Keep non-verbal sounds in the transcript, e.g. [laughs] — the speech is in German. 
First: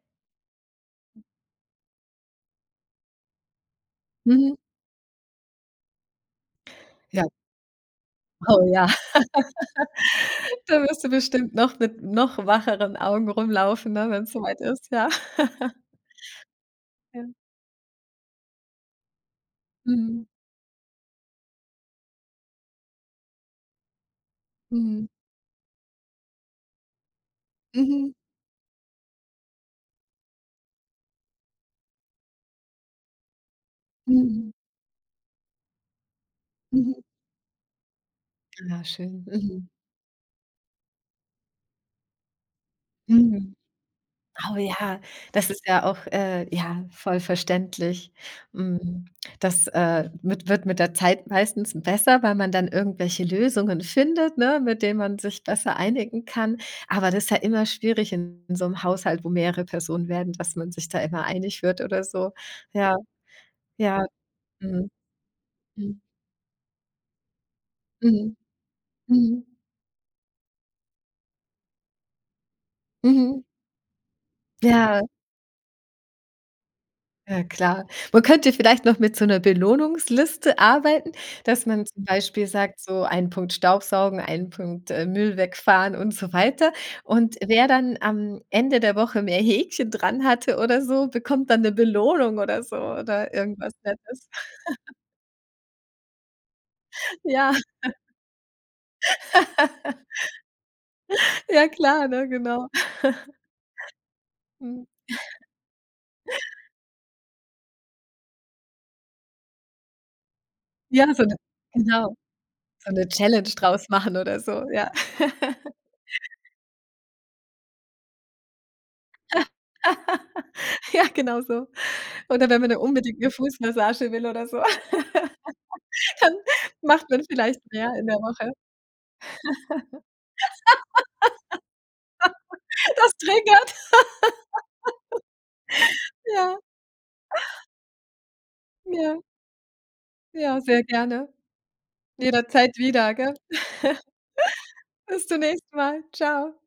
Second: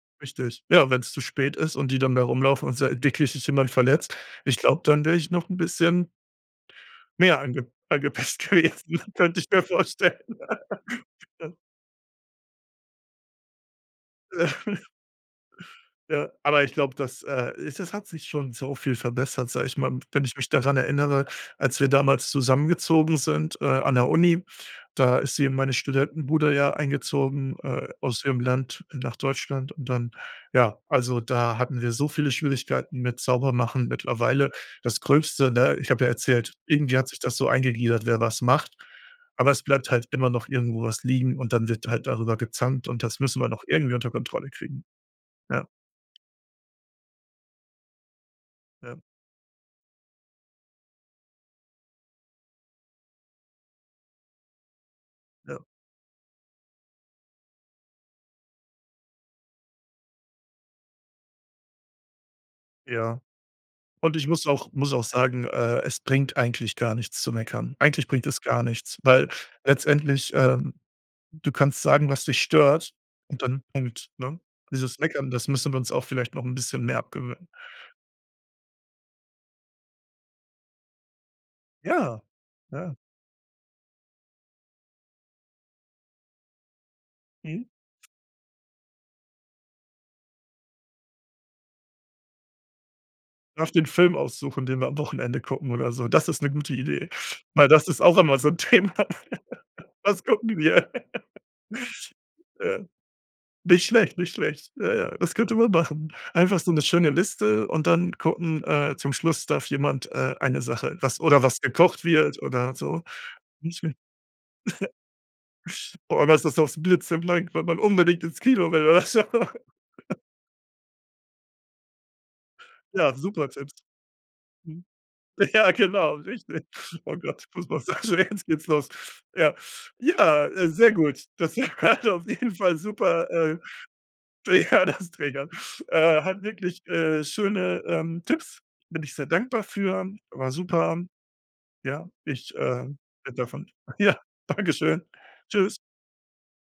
Richtig. Ja, wenn's zu spät ist und die dann da rumlaufen und sei wirklich sich jemand verletzt, Mhm. ich glaub, dann wäre ich noch 'n bisschen Ja. mehr ange angepisst Oh ja. gewesen, könnte ich mir vorstellen. [laughs] Da wirst du [laughs] Ja. bestimmt noch mit noch wacheren Augen rumlaufen, ne, wenn's soweit [giggles] ist, ja. [giggles] Ja, aber ich glaube, das, Ja. äh, ist das hat sich schon so viel verbessert, sage ich mal. W Mhm. wenn ich mich daran erinnere, als wir damals zusammengezogen sind, äh, an der Uni, Mhm. da ist sie in meine Studentenbude ja eingezogen, äh, Mhm. aus ihrem Land nach Deutschland und dann, ja also, da hatten wir so viele Schwierigkeiten mit Saubermachen. Mittlerweile, Mhm. das Gröbste, ne? Ich habe ja erzählt, irgendwie Mhm. hat sich das so eingegliedert, wer was macht. Ah schön. Aber es Mhm. bleibt halt immer noch irgendwo was liegen und dann wird halt darüber gezankt und das müssen wir Mhm. noch irgendwie unter Kontrolle Oh kriegen. ja, das ist Ja. ja auch, äh, ja, voll verständlich. Ja. Hm. Das, äh, wi wird mit der Zeit meistens besser, weil man dann irgendwelche Lösungen findet, ne, mit denen man sich Ja. besser einigen kann. Aber das ist ja immer schwierig in so 'nem Haushalt, wo mehrere Personen werden, dass man sich da immer einig wird oder so. Ja. Ja. Ja. Und ich muss auch Mhm. muss auch sagen, äh, Mhm. es bringt eigentlich gar nichts zu meckern. Eigentlich bringt Mhm. es gar nichts, weil Mhm. letztendlich, ähm, du kannst sagen, was dich stört Mhm. und dann Punkt, ne? Dieses Ja. Meckern, das müssen wir uns auch vielleicht noch 'n bisschen mehr Ja, abgewöhnen. klar. Man könnte vielleicht noch mit so 'ner Belohnungsliste arbeiten, dass man zum Ja. Beispiel sagt, Ja. so 1 Punkt Staubsaugen, 1 Punkt, äh, Müll wegfahren und so weiter. Und, Mhm. wer dann am Ende der Woche mehr Häkchen dran hatte oder so, bekommt dann 'ne Belohnung oder so oder Darf irgendwas den Film Nettes. aussuchen, den wir [giggles] am Wochenende gucken oder so. Das ist 'ne gute Idee, Ja. weil das [giggles] ist auch immer so 'n Thema. Was gucken wir? [giggles] [laughs] Ja klar, ne? Genau. Ja. Nicht schlecht, nicht [giggles] schlecht. Mhm. Ja, ja, das [chuckles] könnte man machen. Einfach so 'ne schöne Liste und dann gucken äh, zum Schluss darf jemand, äh, eine Sache, Ja, was so 'ne, oder was gekocht genau, wird oder so so. 'ne Challenge draus [unintelligible] machen oder so, ja. [chuckles] Boah auf einmal [laughs] ist das blitzeblank, weil man unbedingt ins Kino will, oder so. [laughs] [laughs] Ja, genauso. Oder wenn man dann Ja, unbedingt 'ne super Tipps. Fußmassage will oder so, Mhm. Ja, genau, [laughs] dann richtig. macht Oh man Gott, vielleicht mehr in der Fußmassage, jetzt Woche. geht's los. Ja, ja, äh, sehr gut, das hat auf jeden Fall [laughs] Das super, äh triggert. ja, das Triggern. [laughs] Äh, hat Ja. wirklich äh, schöne, ähm, Tipps, bin ich Ja. sehr dankbar für, war Ja, sehr super. gerne. Ja, ich, Jederzeit ähm, wieder, gell? bin davon Ja, [giggles] dankeschön, Bis zum nächsten tschüss. Mal. Tschau.